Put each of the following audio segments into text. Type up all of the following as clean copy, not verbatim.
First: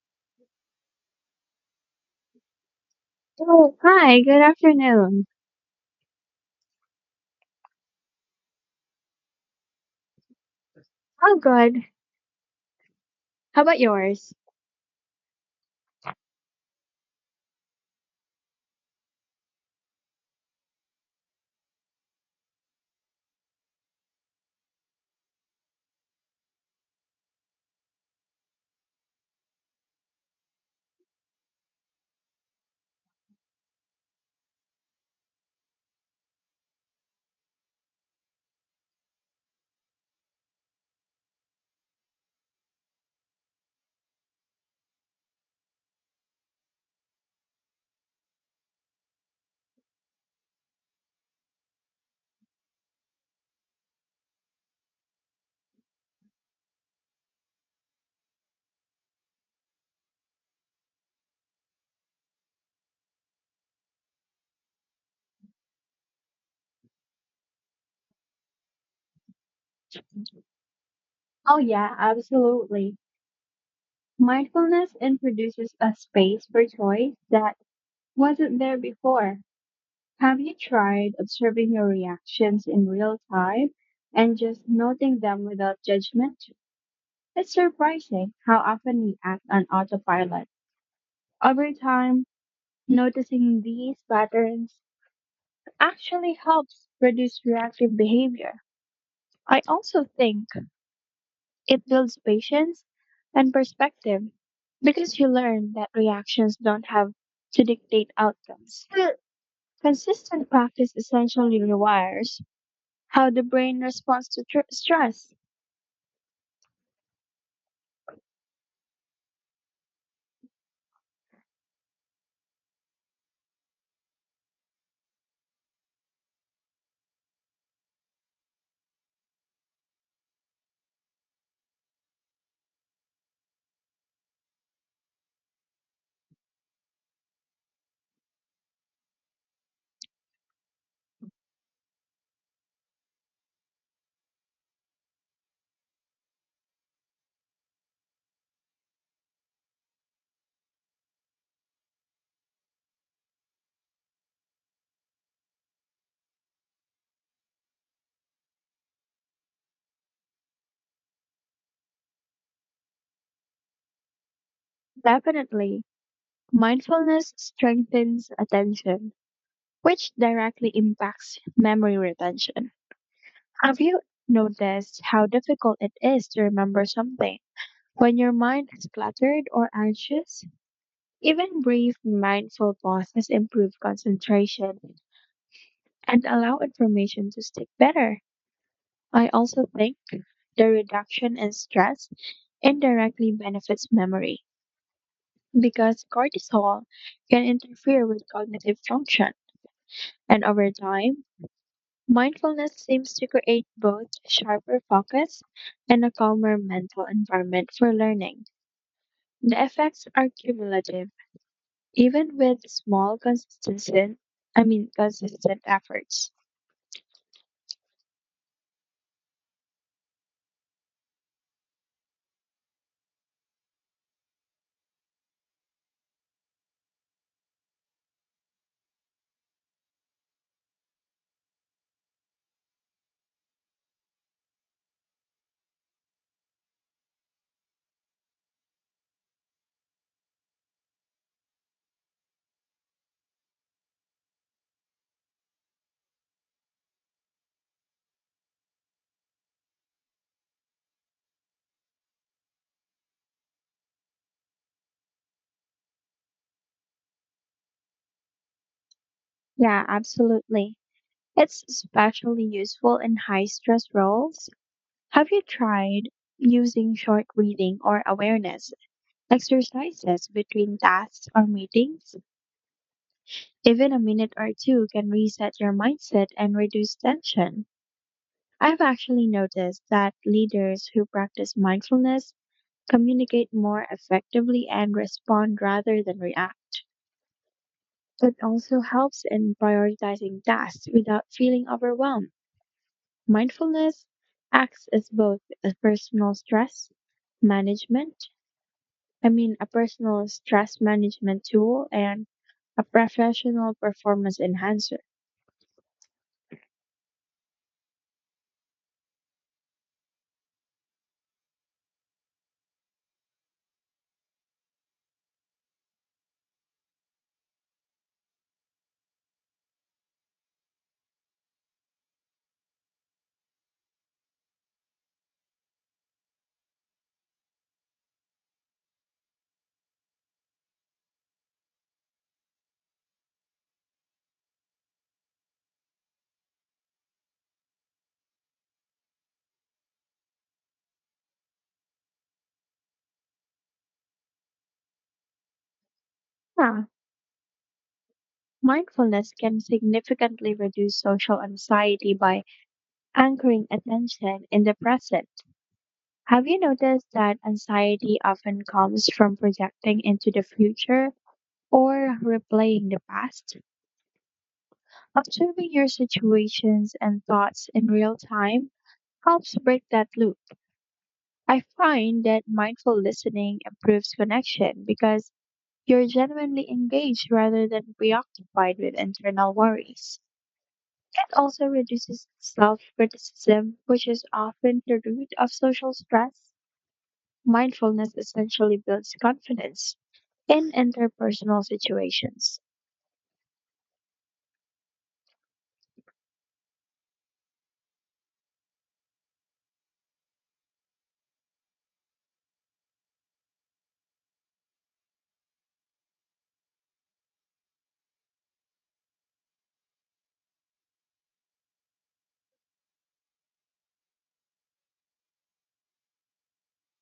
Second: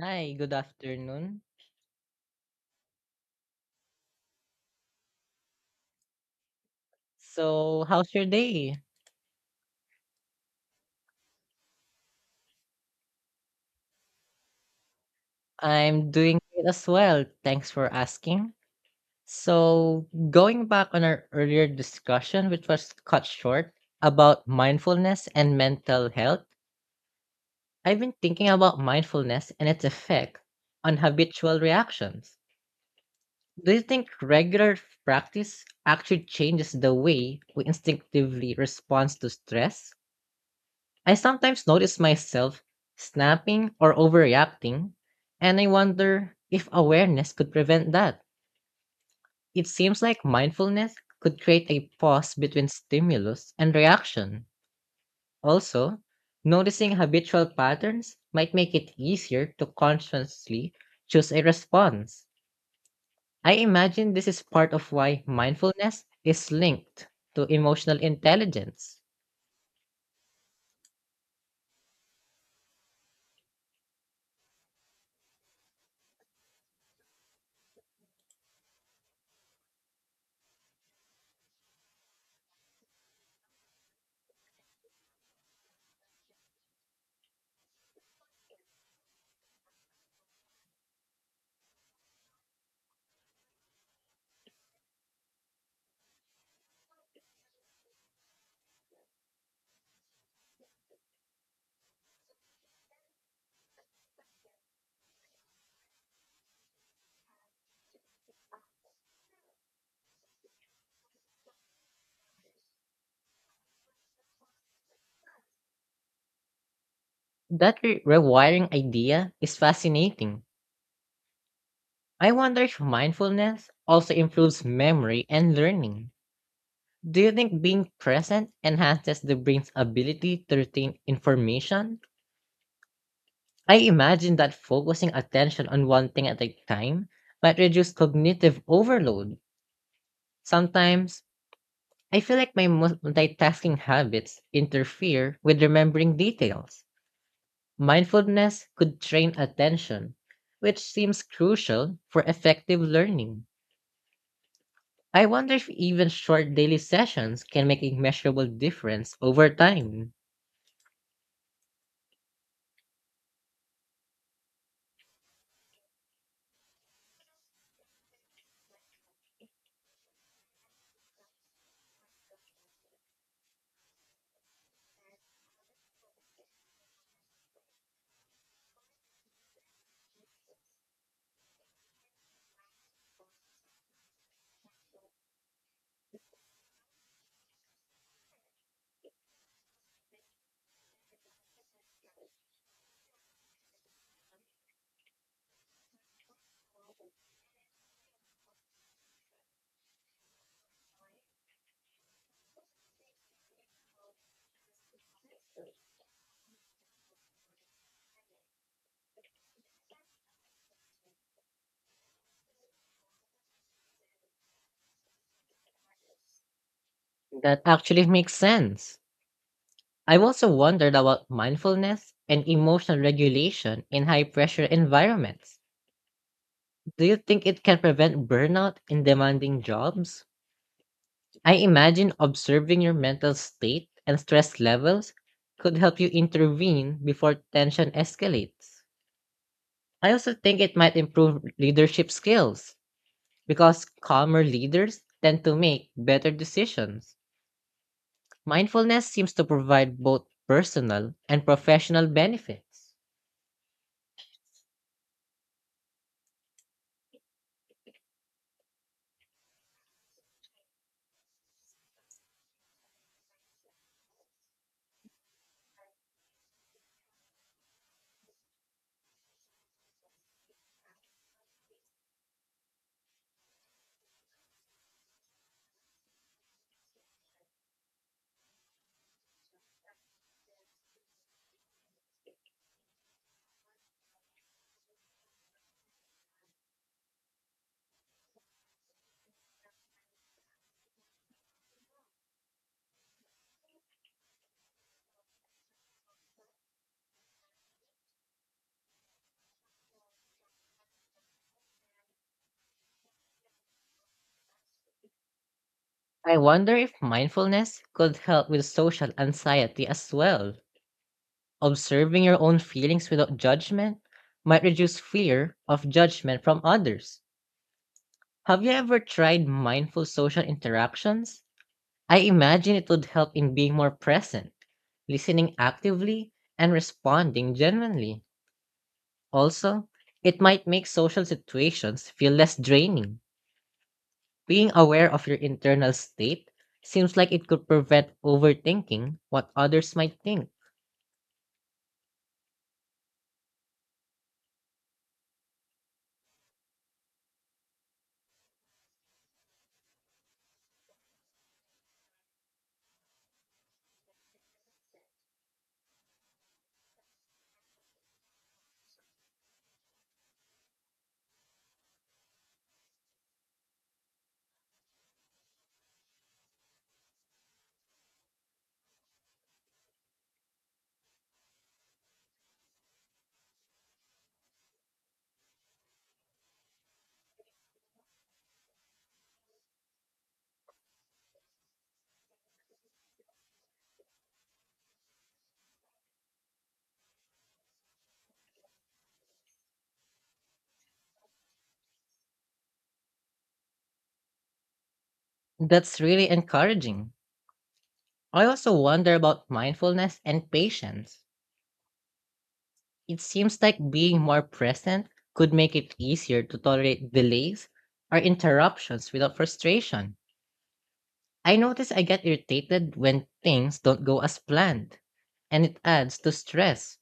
Hi, good afternoon. Oh, hi, good afternoon. So, how's your day? Oh, good. How about yours? I'm doing great as well. Thanks for asking. So, going back on our earlier discussion, which was cut short about mindfulness and mental health, I've been thinking about mindfulness and its effect on habitual reactions. Do you think regular practice actually changes the way we instinctively respond to stress? I sometimes notice myself snapping or overreacting, and I wonder if awareness could prevent that. It seems like mindfulness could create a pause between stimulus and reaction. Also, noticing habitual patterns might make it easier to consciously choose a response. I imagine this is part of why mindfulness is linked to emotional intelligence. Oh, yeah, absolutely. Mindfulness introduces a space for choice that wasn't there before. Have you tried observing your reactions in real time and just noting them without judgment? It's surprising how often we act on autopilot. Over time, noticing these patterns actually helps reduce reactive behavior. I also think it builds patience and perspective because you learn that reactions don't have to dictate outcomes. Still, consistent practice essentially rewires how the brain responds to stress. That rewiring idea is fascinating. I wonder if mindfulness also improves memory and learning. Do you think being present enhances the brain's ability to retain information? I imagine that focusing attention on one thing at a time might reduce cognitive overload. Sometimes, I feel like my multitasking habits interfere with remembering details. Mindfulness could train attention, which seems crucial for effective learning. I wonder if even short daily sessions can make a measurable difference over time. Definitely, mindfulness strengthens attention, which directly impacts memory retention. Have you noticed how difficult it is to remember something when your mind is cluttered or anxious? Even brief mindful pauses improve concentration and allow information to stick better. I also think the reduction in stress indirectly benefits memory because cortisol can interfere with cognitive function. And over time, mindfulness seems to create both sharper focus and a calmer mental environment for learning. The effects are cumulative, even with small consistent, I mean consistent efforts. That actually makes sense. I've also wondered about mindfulness and emotional regulation in high pressure environments. Do you think it can prevent burnout in demanding jobs? I imagine observing your mental state and stress levels could help you intervene before tension escalates. I also think it might improve leadership skills because calmer leaders tend to make better decisions. Mindfulness seems to provide both personal and professional benefits. Yeah, absolutely. It's especially useful in high stress roles. Have you tried using short breathing or awareness exercises between tasks or meetings? Even a minute or two can reset your mindset and reduce tension. I've actually noticed that leaders who practice mindfulness communicate more effectively and respond rather than react. It also helps in prioritizing tasks without feeling overwhelmed. Mindfulness acts as both management, a personal stress management tool and a professional performance enhancer. I wonder if mindfulness could help with social anxiety as well. Observing your own feelings without judgment might reduce fear of judgment from others. Have you ever tried mindful social interactions? I imagine it would help in being more present, listening actively, and responding genuinely. Also, it might make social situations feel less draining. Being aware of your internal state seems like it could prevent overthinking what others might think. Yeah, mindfulness can significantly reduce social anxiety by anchoring attention in the present. Have you noticed that anxiety often comes from projecting into the future or replaying the past? Observing your situations and thoughts in real time helps break that loop. I find that mindful listening improves connection because you're genuinely engaged rather than preoccupied with internal worries. It also reduces self criticism, which is often the root of social stress. Mindfulness essentially builds confidence in interpersonal situations. That's really encouraging. I also wonder about mindfulness and patience. It seems like being more present could make it easier to tolerate delays or interruptions without frustration. I notice I get irritated when things don't go as planned, and it adds to stress.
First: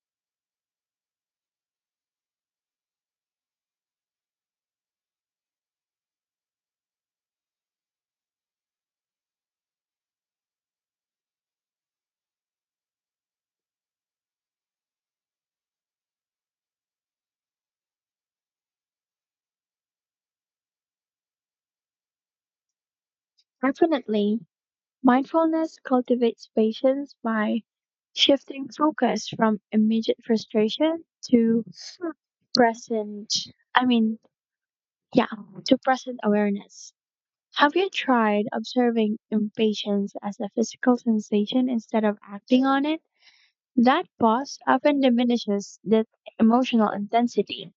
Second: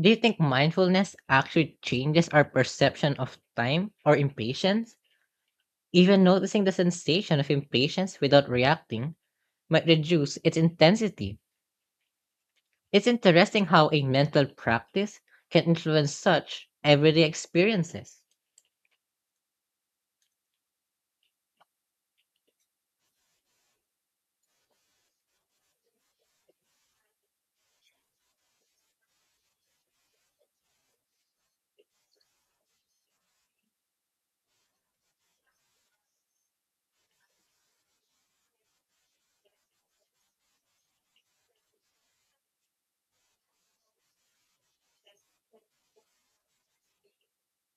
Do you think mindfulness actually changes our perception of time or impatience? Even noticing the sensation of impatience without reacting might reduce its intensity. It's interesting how a mental practice can influence such everyday experiences. Definitely, mindfulness cultivates patience by shifting focus from immediate frustration to present I mean yeah to present awareness. Have you tried observing impatience as a physical sensation instead of acting on it? That pause often diminishes the emotional intensity.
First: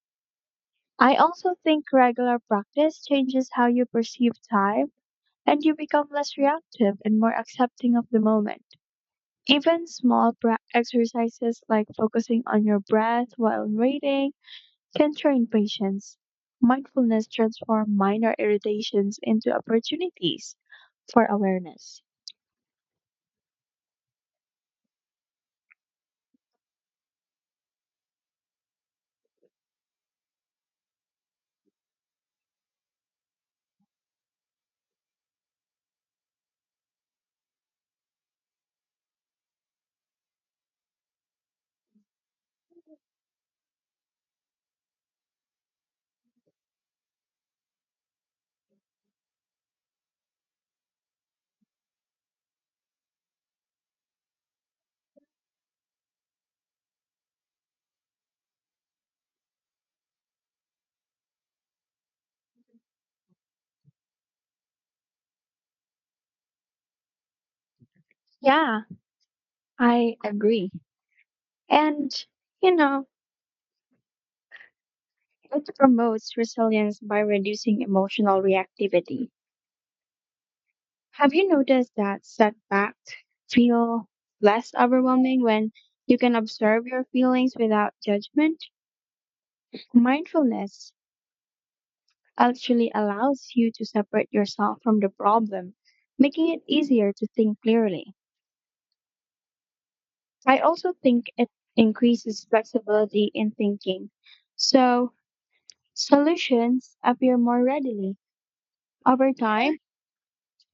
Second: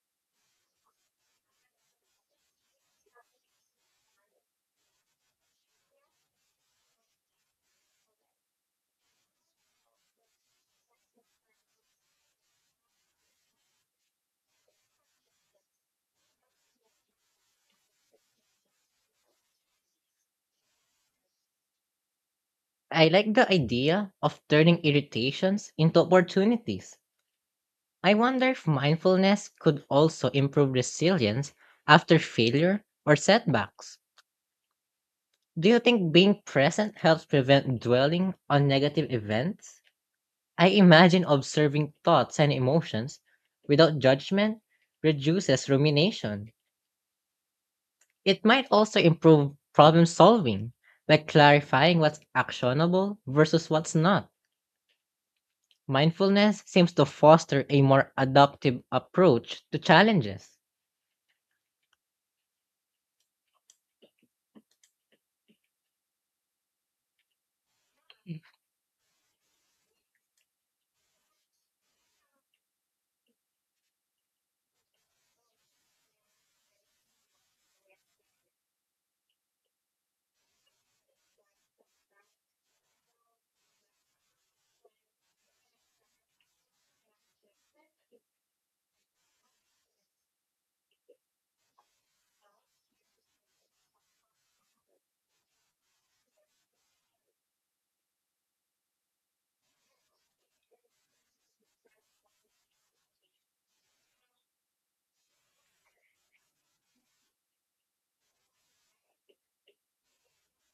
I also think regular practice changes how you perceive time, and you become less reactive and more accepting of the moment. Even small exercises like focusing on your breath while waiting, centering patience, mindfulness transforms minor irritations into opportunities for awareness. I like the idea of turning irritations into opportunities. I wonder if mindfulness could also improve resilience after failure or setbacks. Do you think being present helps prevent dwelling on negative events? I imagine observing thoughts and emotions without judgment reduces rumination. It might also improve problem solving by clarifying what's actionable versus what's not. Mindfulness seems to foster a more adaptive approach to challenges. Yeah, I agree. And, you know, it promotes resilience by reducing emotional reactivity. Have you noticed that setbacks feel less overwhelming when you can observe your feelings without judgment? Mindfulness actually allows you to separate yourself from the problem, making it easier to think clearly. I also think it increases flexibility in thinking, so solutions appear more readily. Over time,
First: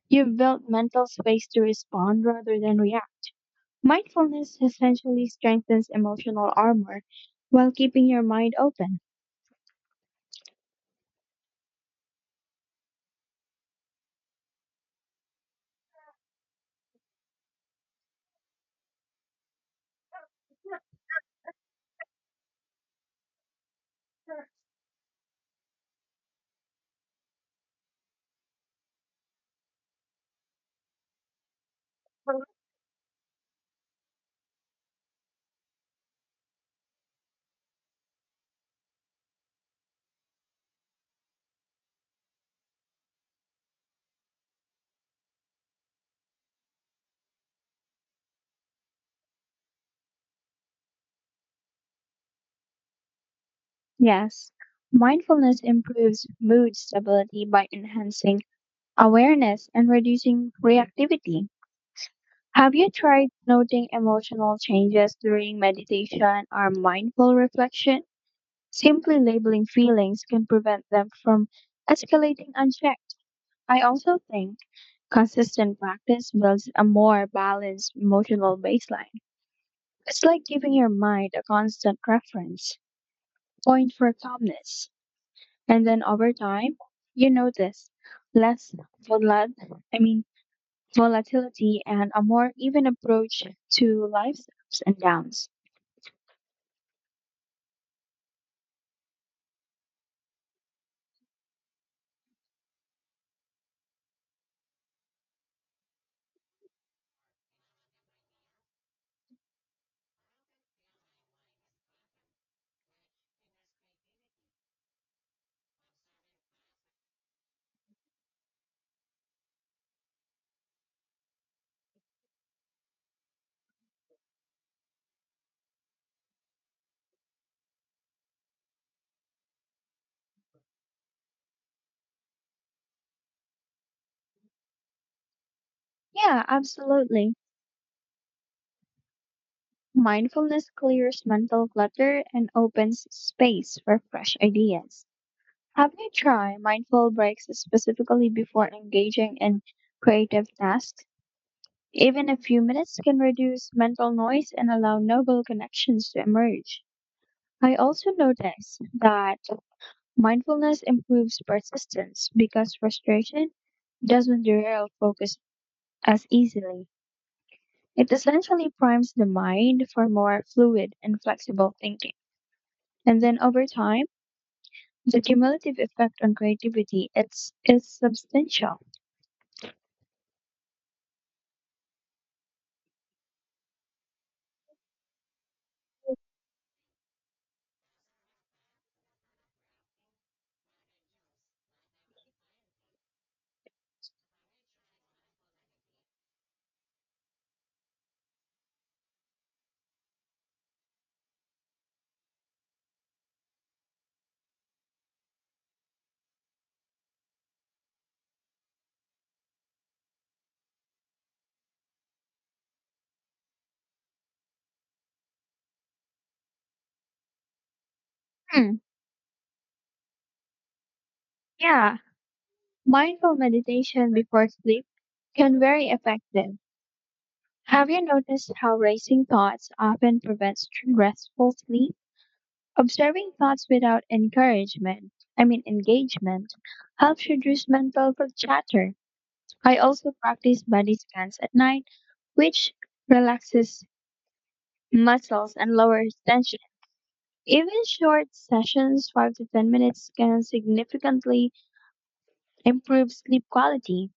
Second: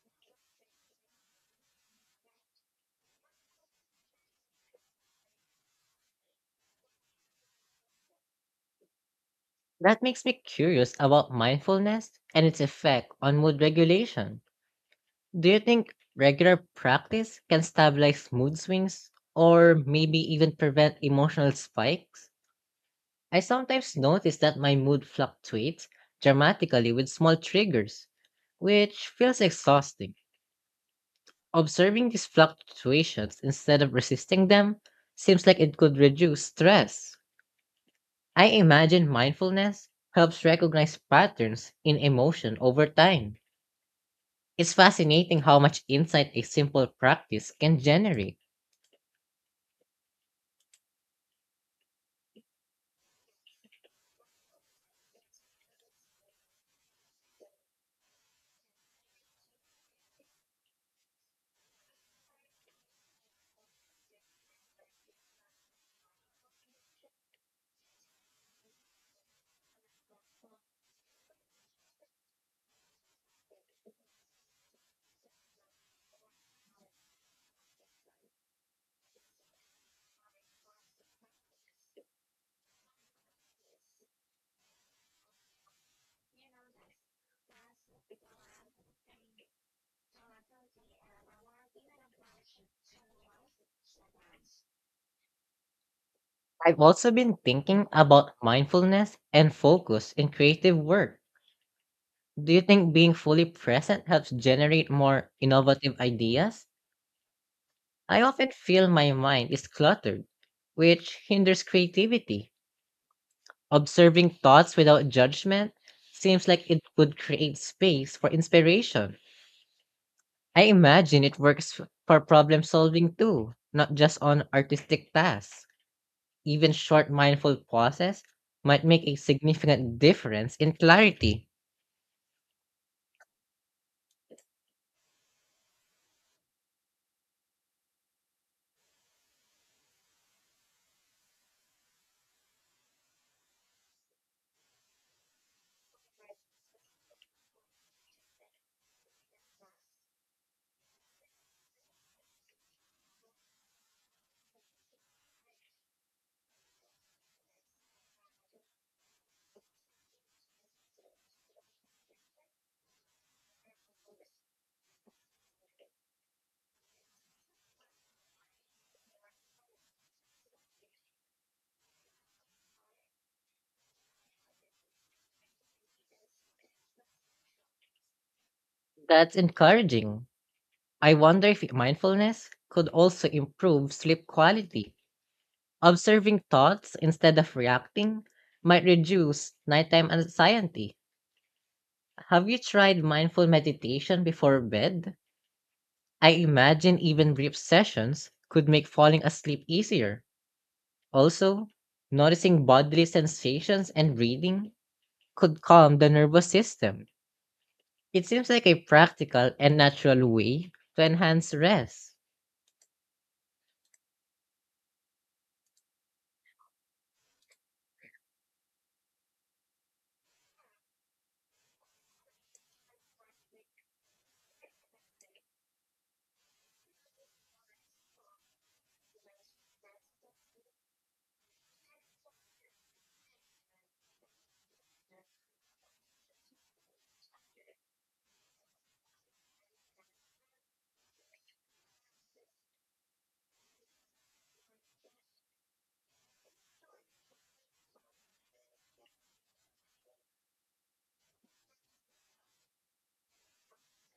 you've built mental space to respond rather than react. Mindfulness essentially strengthens emotional armor while keeping your mind open. That makes me curious about mindfulness and its effect on mood regulation. Do you think regular practice can stabilize mood swings or maybe even prevent emotional spikes? I sometimes notice that my mood fluctuates dramatically with small triggers, which feels exhausting. Observing these fluctuations instead of resisting them seems like it could reduce stress. I imagine mindfulness helps recognize patterns in emotion over time. It's fascinating how much insight a simple practice can generate. Yes, mindfulness improves mood stability by enhancing awareness and reducing reactivity. Have you tried noting emotional changes during meditation or mindful reflection? Simply labeling feelings can prevent them from escalating unchecked. I also think consistent practice builds a more balanced emotional baseline. It's like giving your mind a constant reference point for calmness. And then over time, you notice less volat I mean volatility and a more even approach to life's ups and downs. I've also been thinking about mindfulness and focus in creative work. Do you think being fully present helps generate more innovative ideas? I often feel my mind is cluttered, which hinders creativity. Observing thoughts without judgment seems like it could create space for inspiration. I imagine it works for problem solving too, not just on artistic tasks. Even short mindful pauses might make a significant difference in clarity. Yeah, absolutely. Mindfulness clears mental clutter and opens space for fresh ideas. Have you tried mindful breaks specifically before engaging in creative tasks? Even a few minutes can reduce mental noise and allow noble connections to emerge. I also notice that mindfulness improves persistence because frustration doesn't derail focus as easily. It essentially primes the mind for more fluid and flexible thinking. And then over time, the cumulative effect on creativity is substantial. That's encouraging. I wonder if mindfulness could also improve sleep quality. Observing thoughts instead of reacting might reduce nighttime anxiety. Have you tried mindful meditation before bed? I imagine even brief sessions could make falling asleep easier. Also, noticing bodily sensations and breathing could calm the nervous system. It seems like a practical and natural way to enhance rest. Hmm, yeah, mindful meditation before sleep can very effective. Have you noticed how racing thoughts often prevents restful sleep? Observing thoughts without encouragement, I mean engagement, helps reduce mental chatter. I also practice body scans at night, which relaxes muscles and lowers tension. Even short sessions, 5 to 10 minutes, can significantly improve sleep quality.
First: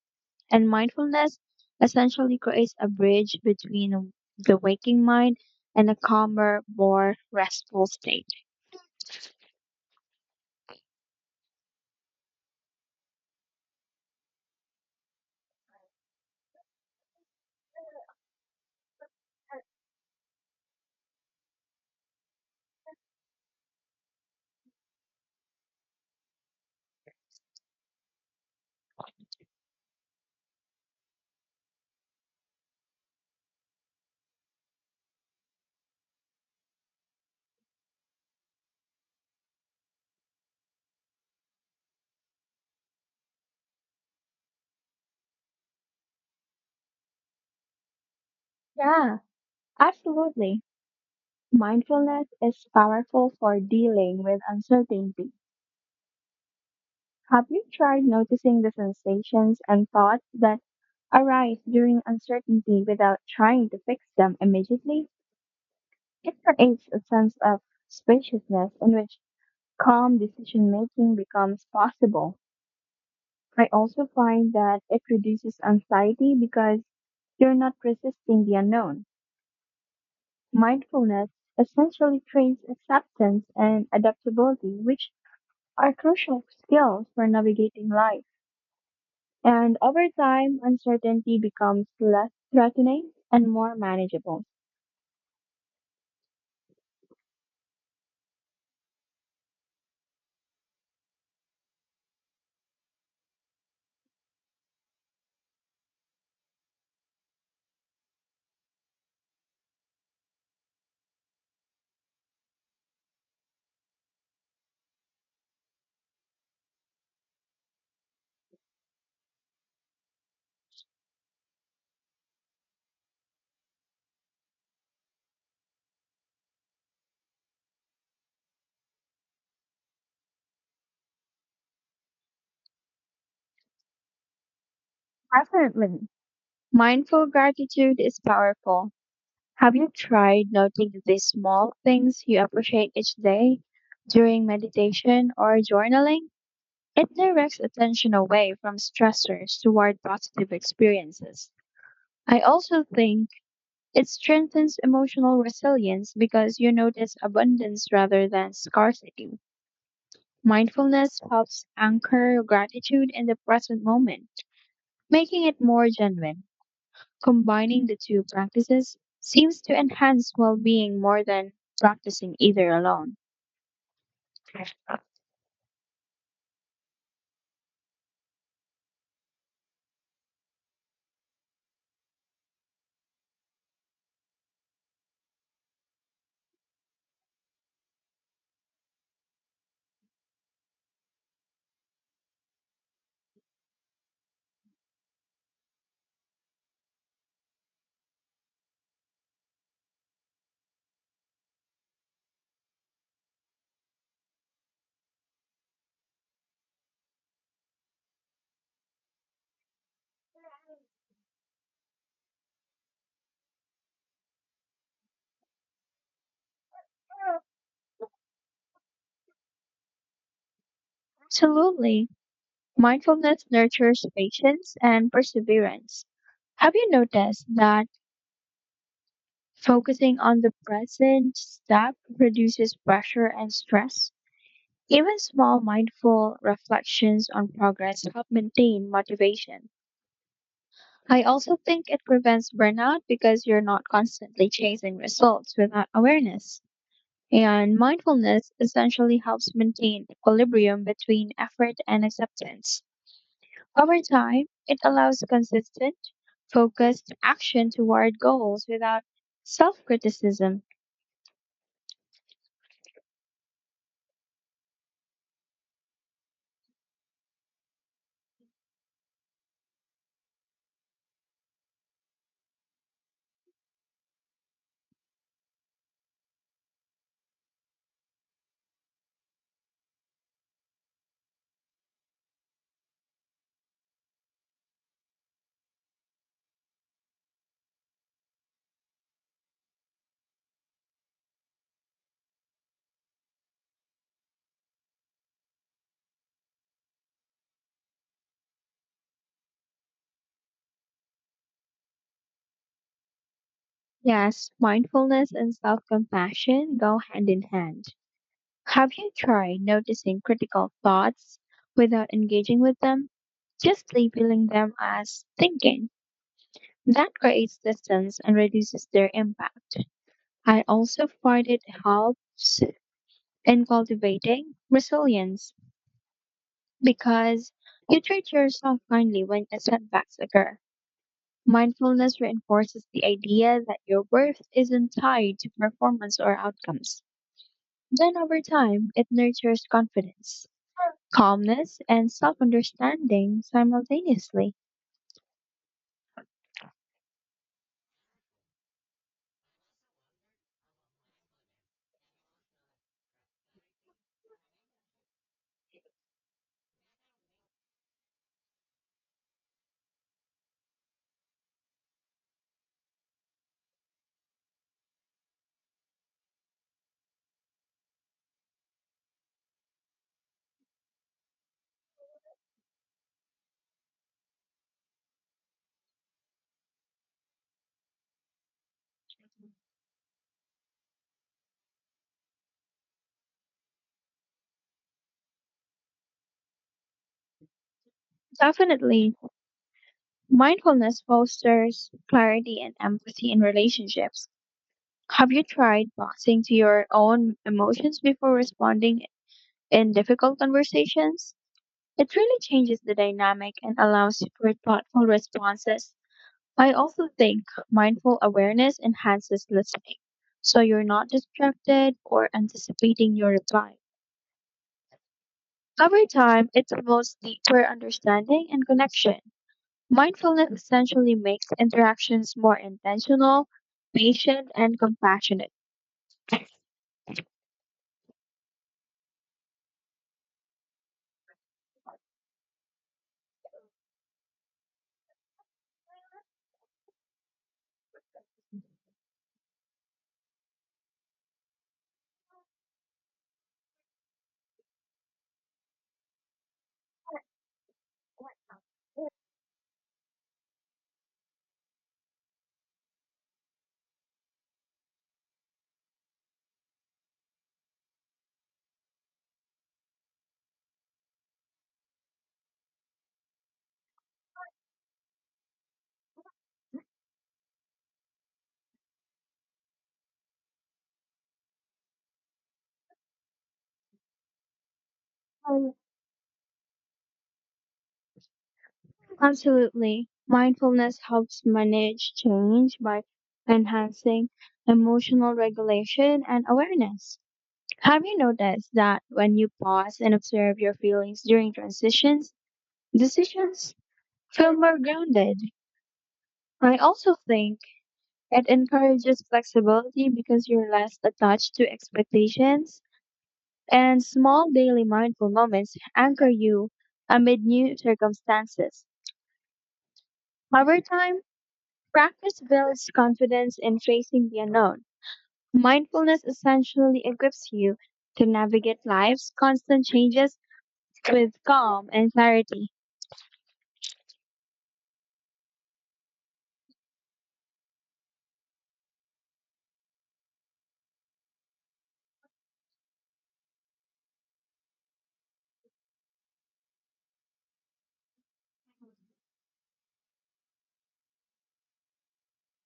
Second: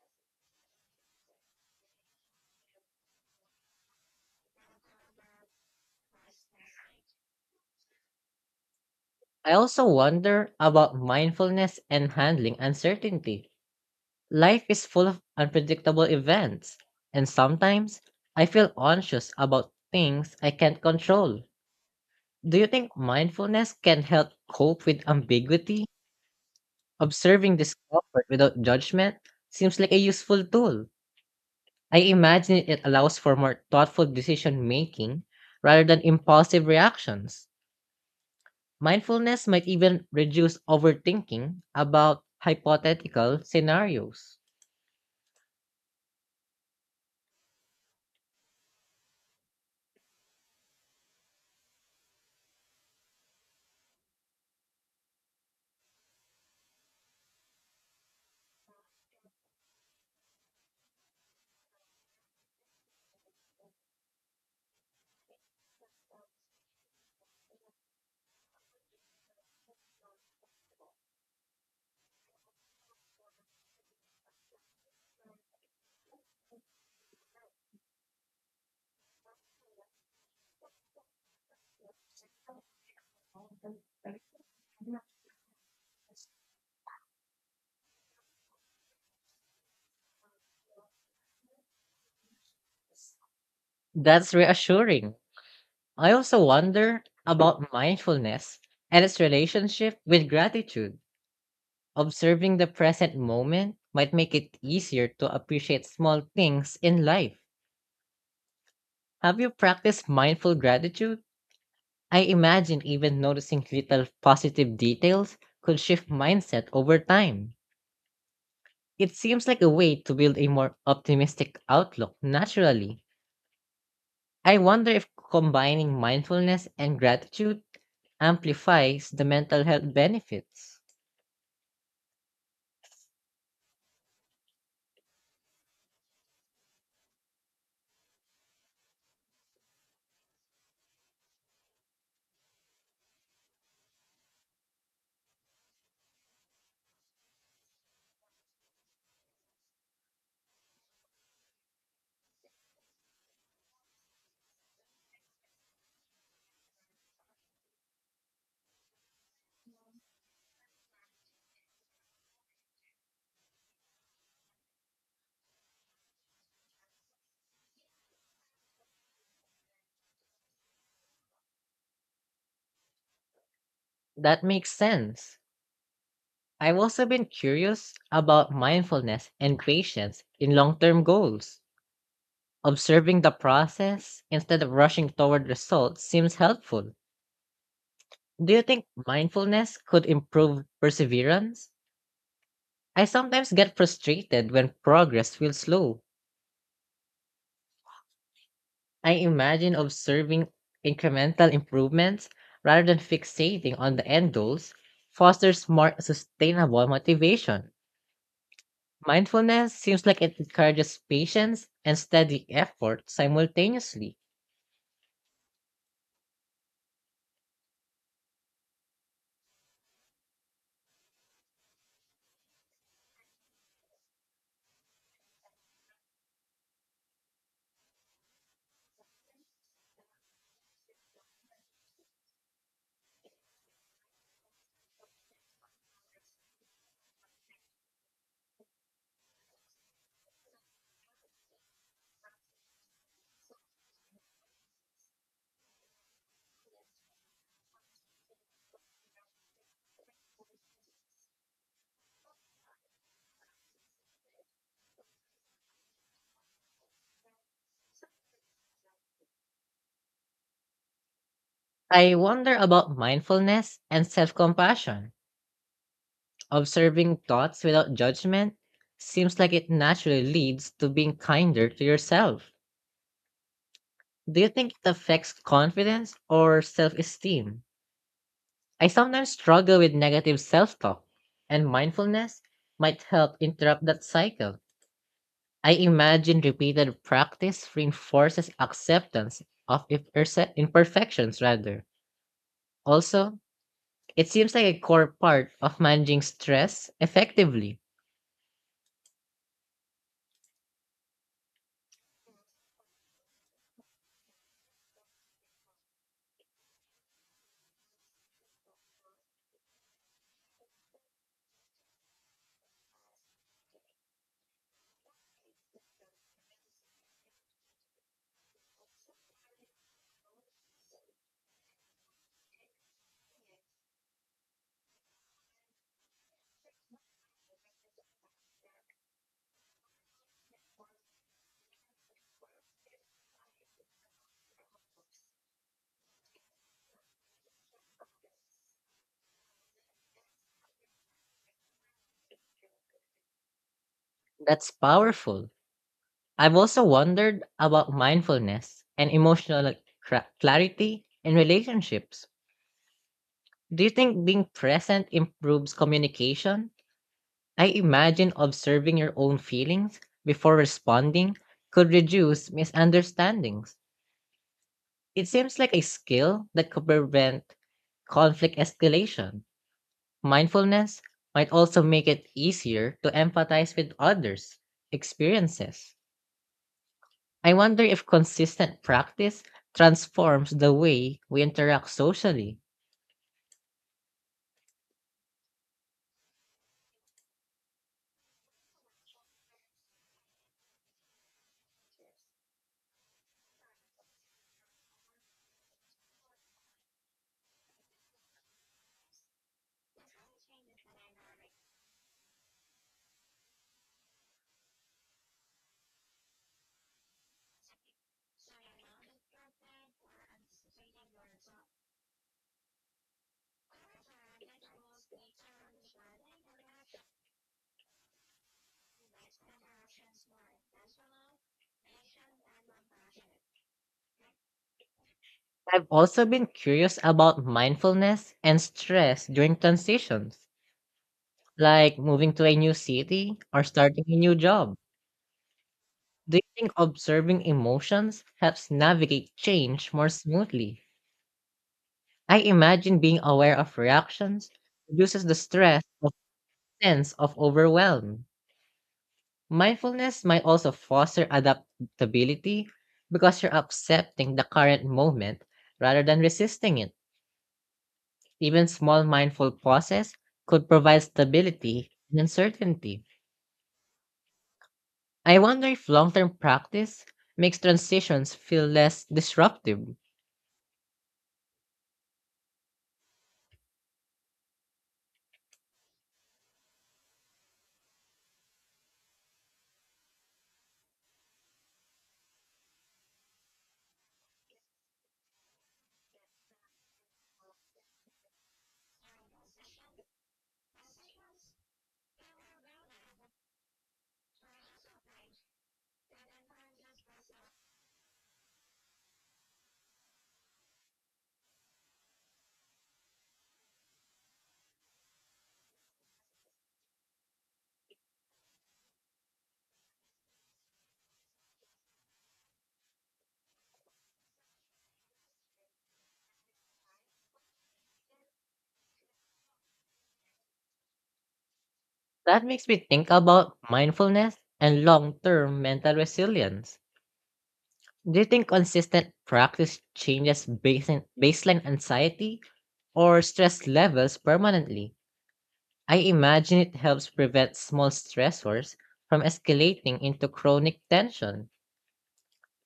And mindfulness essentially creates a bridge between the waking mind and a calmer, more restful state. I also wonder about mindfulness and handling uncertainty. Life is full of unpredictable events, and sometimes I feel anxious about things I can't control. Do you think mindfulness can help cope with ambiguity? Observing discomfort without judgment seems like a useful tool. I imagine it allows for more thoughtful decision making rather than impulsive reactions. Mindfulness might even reduce overthinking about hypothetical scenarios. Yeah, absolutely. Mindfulness is powerful for dealing with uncertainty. Have you tried noticing the sensations and thoughts that arise during uncertainty without trying to fix them immediately? It creates a sense of spaciousness in which calm decision making becomes possible. I also find that it reduces anxiety because you're not resisting the unknown. Mindfulness essentially trains acceptance and adaptability, which are crucial skills for navigating life. And over time, uncertainty becomes less threatening and more That's manageable. reassuring. I also wonder about mindfulness and its relationship with gratitude. Observing the present moment might make it easier to appreciate small things in life. Have you practiced mindful gratitude? I imagine even noticing little positive details could shift mindset over time. It seems like a way to build a more optimistic outlook naturally. I wonder if combining mindfulness and gratitude amplifies the mental health benefits. Definitely. Mindful gratitude is powerful. Have you tried noting the small things you appreciate each day during meditation or journaling? It directs attention away from stressors toward positive experiences. I also think it strengthens emotional resilience because you notice abundance rather than scarcity. Mindfulness helps anchor gratitude in the present moment, making it more genuine. Combining the two practices seems to enhance well being more than practicing either alone. That makes sense. I've also been curious about mindfulness and patience in long term goals. Observing the process instead of rushing toward results seems helpful. Do you think mindfulness could improve perseverance? I sometimes get frustrated when progress feels slow. I imagine observing incremental improvements rather than fixating on the end goals fosters more sustainable motivation. Mindfulness seems like it encourages patience and steady effort simultaneously. Absolutely. Mindfulness nurtures patience and perseverance. Have you noticed that focusing on the present step reduces pressure and stress? Even small mindful reflections on progress help maintain motivation. I also think it prevents burnout because you're not constantly chasing results without awareness. And mindfulness essentially helps maintain equilibrium between effort and acceptance. Over time, it allows consistent, focused action toward goals without self criticism. I wonder about mindfulness and self compassion. Observing thoughts without judgment seems like it naturally leads to being kinder to yourself. Do you think it affects confidence or self esteem? I sometimes struggle with negative self talk, and mindfulness might help interrupt that cycle. I imagine repeated practice reinforces acceptance of imperfections, rather. Also, it seems like a core part of managing stress effectively. Yes, mindfulness and self compassion go hand in hand. Have you tried noticing critical thoughts without engaging with them? Just labeling them as thinking. That creates distance and reduces their impact. I also find it helps in cultivating resilience because you treat yourself kindly when setbacks occur. Mindfulness reinforces the idea that your worth isn't tied to performance or outcomes. Then over time, it nurtures confidence, calmness, and self understanding simultaneously. That's powerful. I've also wondered about mindfulness and emotional clarity in relationships. Do you think being present improves communication? I imagine observing your own feelings before responding could reduce misunderstandings. It seems like a skill that could prevent conflict escalation. Mindfulness might also make it easier to empathize with others' experiences. I wonder if consistent practice transforms the way we interact socially. Definitely, mindfulness fosters clarity and empathy in relationships. Have you tried boxing to your own emotions before responding in difficult conversations? It really changes the dynamic and allows for thoughtful responses. I also think mindful awareness enhances listening, so you're not distracted or anticipating your reply. Over time, it promotes deeper understanding and connection. Mindfulness essentially makes interactions more intentional, patient, and compassionate. I've also been curious about mindfulness and stress during transitions, like moving to a new city or starting a new job. Do you think observing emotions helps navigate change more smoothly? I imagine being aware of reactions reduces the stress of sense of overwhelm. Mindfulness might also foster adaptability because you're accepting the current moment rather than resisting it. Even small mindful pauses could provide stability and uncertainty. I wonder if long term practice makes transitions feel less disruptive. Um, Absolutely. Mindfulness helps manage change by enhancing emotional regulation and awareness. Have you noticed that when you pause and observe your feelings during transitions, decisions feel more grounded? I also think it encourages flexibility because you're less attached to expectations, and small daily mindful moments anchor you amid new circumstances. Over time, practice builds confidence in facing the unknown. Mindfulness essentially equips you to navigate life's constant changes with calm and That makes clarity. me think about mindfulness and long term mental resilience. Do you think consistent practice changes baseline anxiety or stress levels permanently? I imagine it helps prevent small stressors from escalating into chronic tension.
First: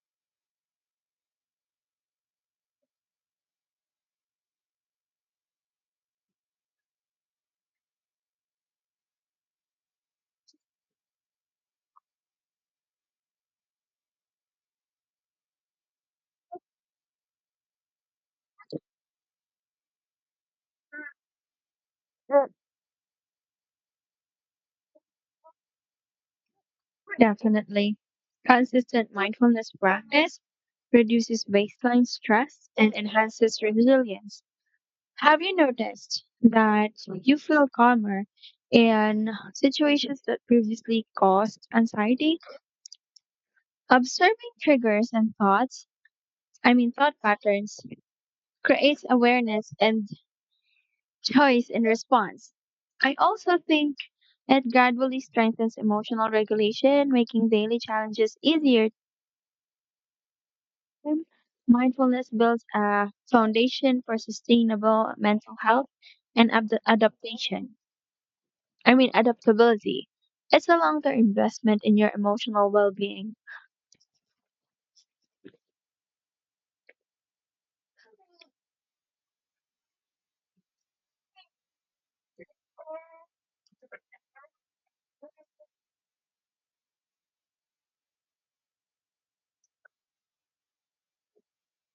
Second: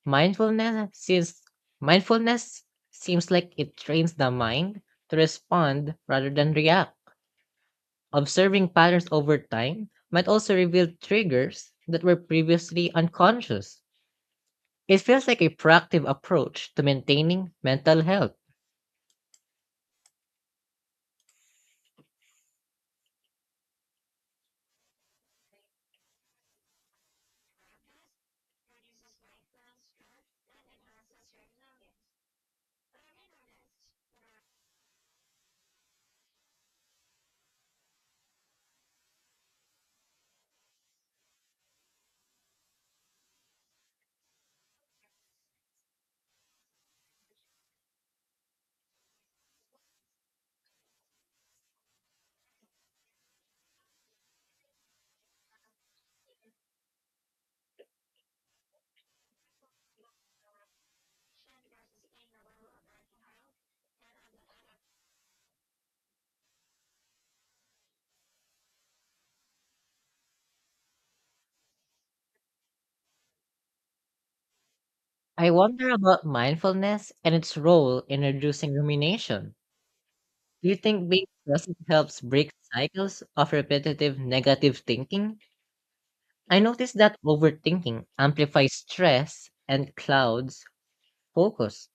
Mindfulness seems, mindfulness seems like it trains the mind to respond rather than react. Observing patterns over time might also reveal triggers that were previously unconscious. It feels like a proactive approach to maintaining mental health. Mm, Definitely. Consistent mindfulness practice reduces baseline stress and enhances resilience. Have you noticed that you feel calmer in situations that previously caused anxiety? Observing triggers and thoughts, I mean, thought patterns, creates awareness and choice in response. I also think it gradually strengthens emotional regulation, making daily challenges easier system, mindfulness builds a foundation for sustainable mental health and adaptability. It's a long term investment in your emotional well being. I wonder about mindfulness and its role in reducing rumination. Do you think being present helps break cycles of repetitive negative thinking? I noticed that overthinking amplifies stress and clouds focus.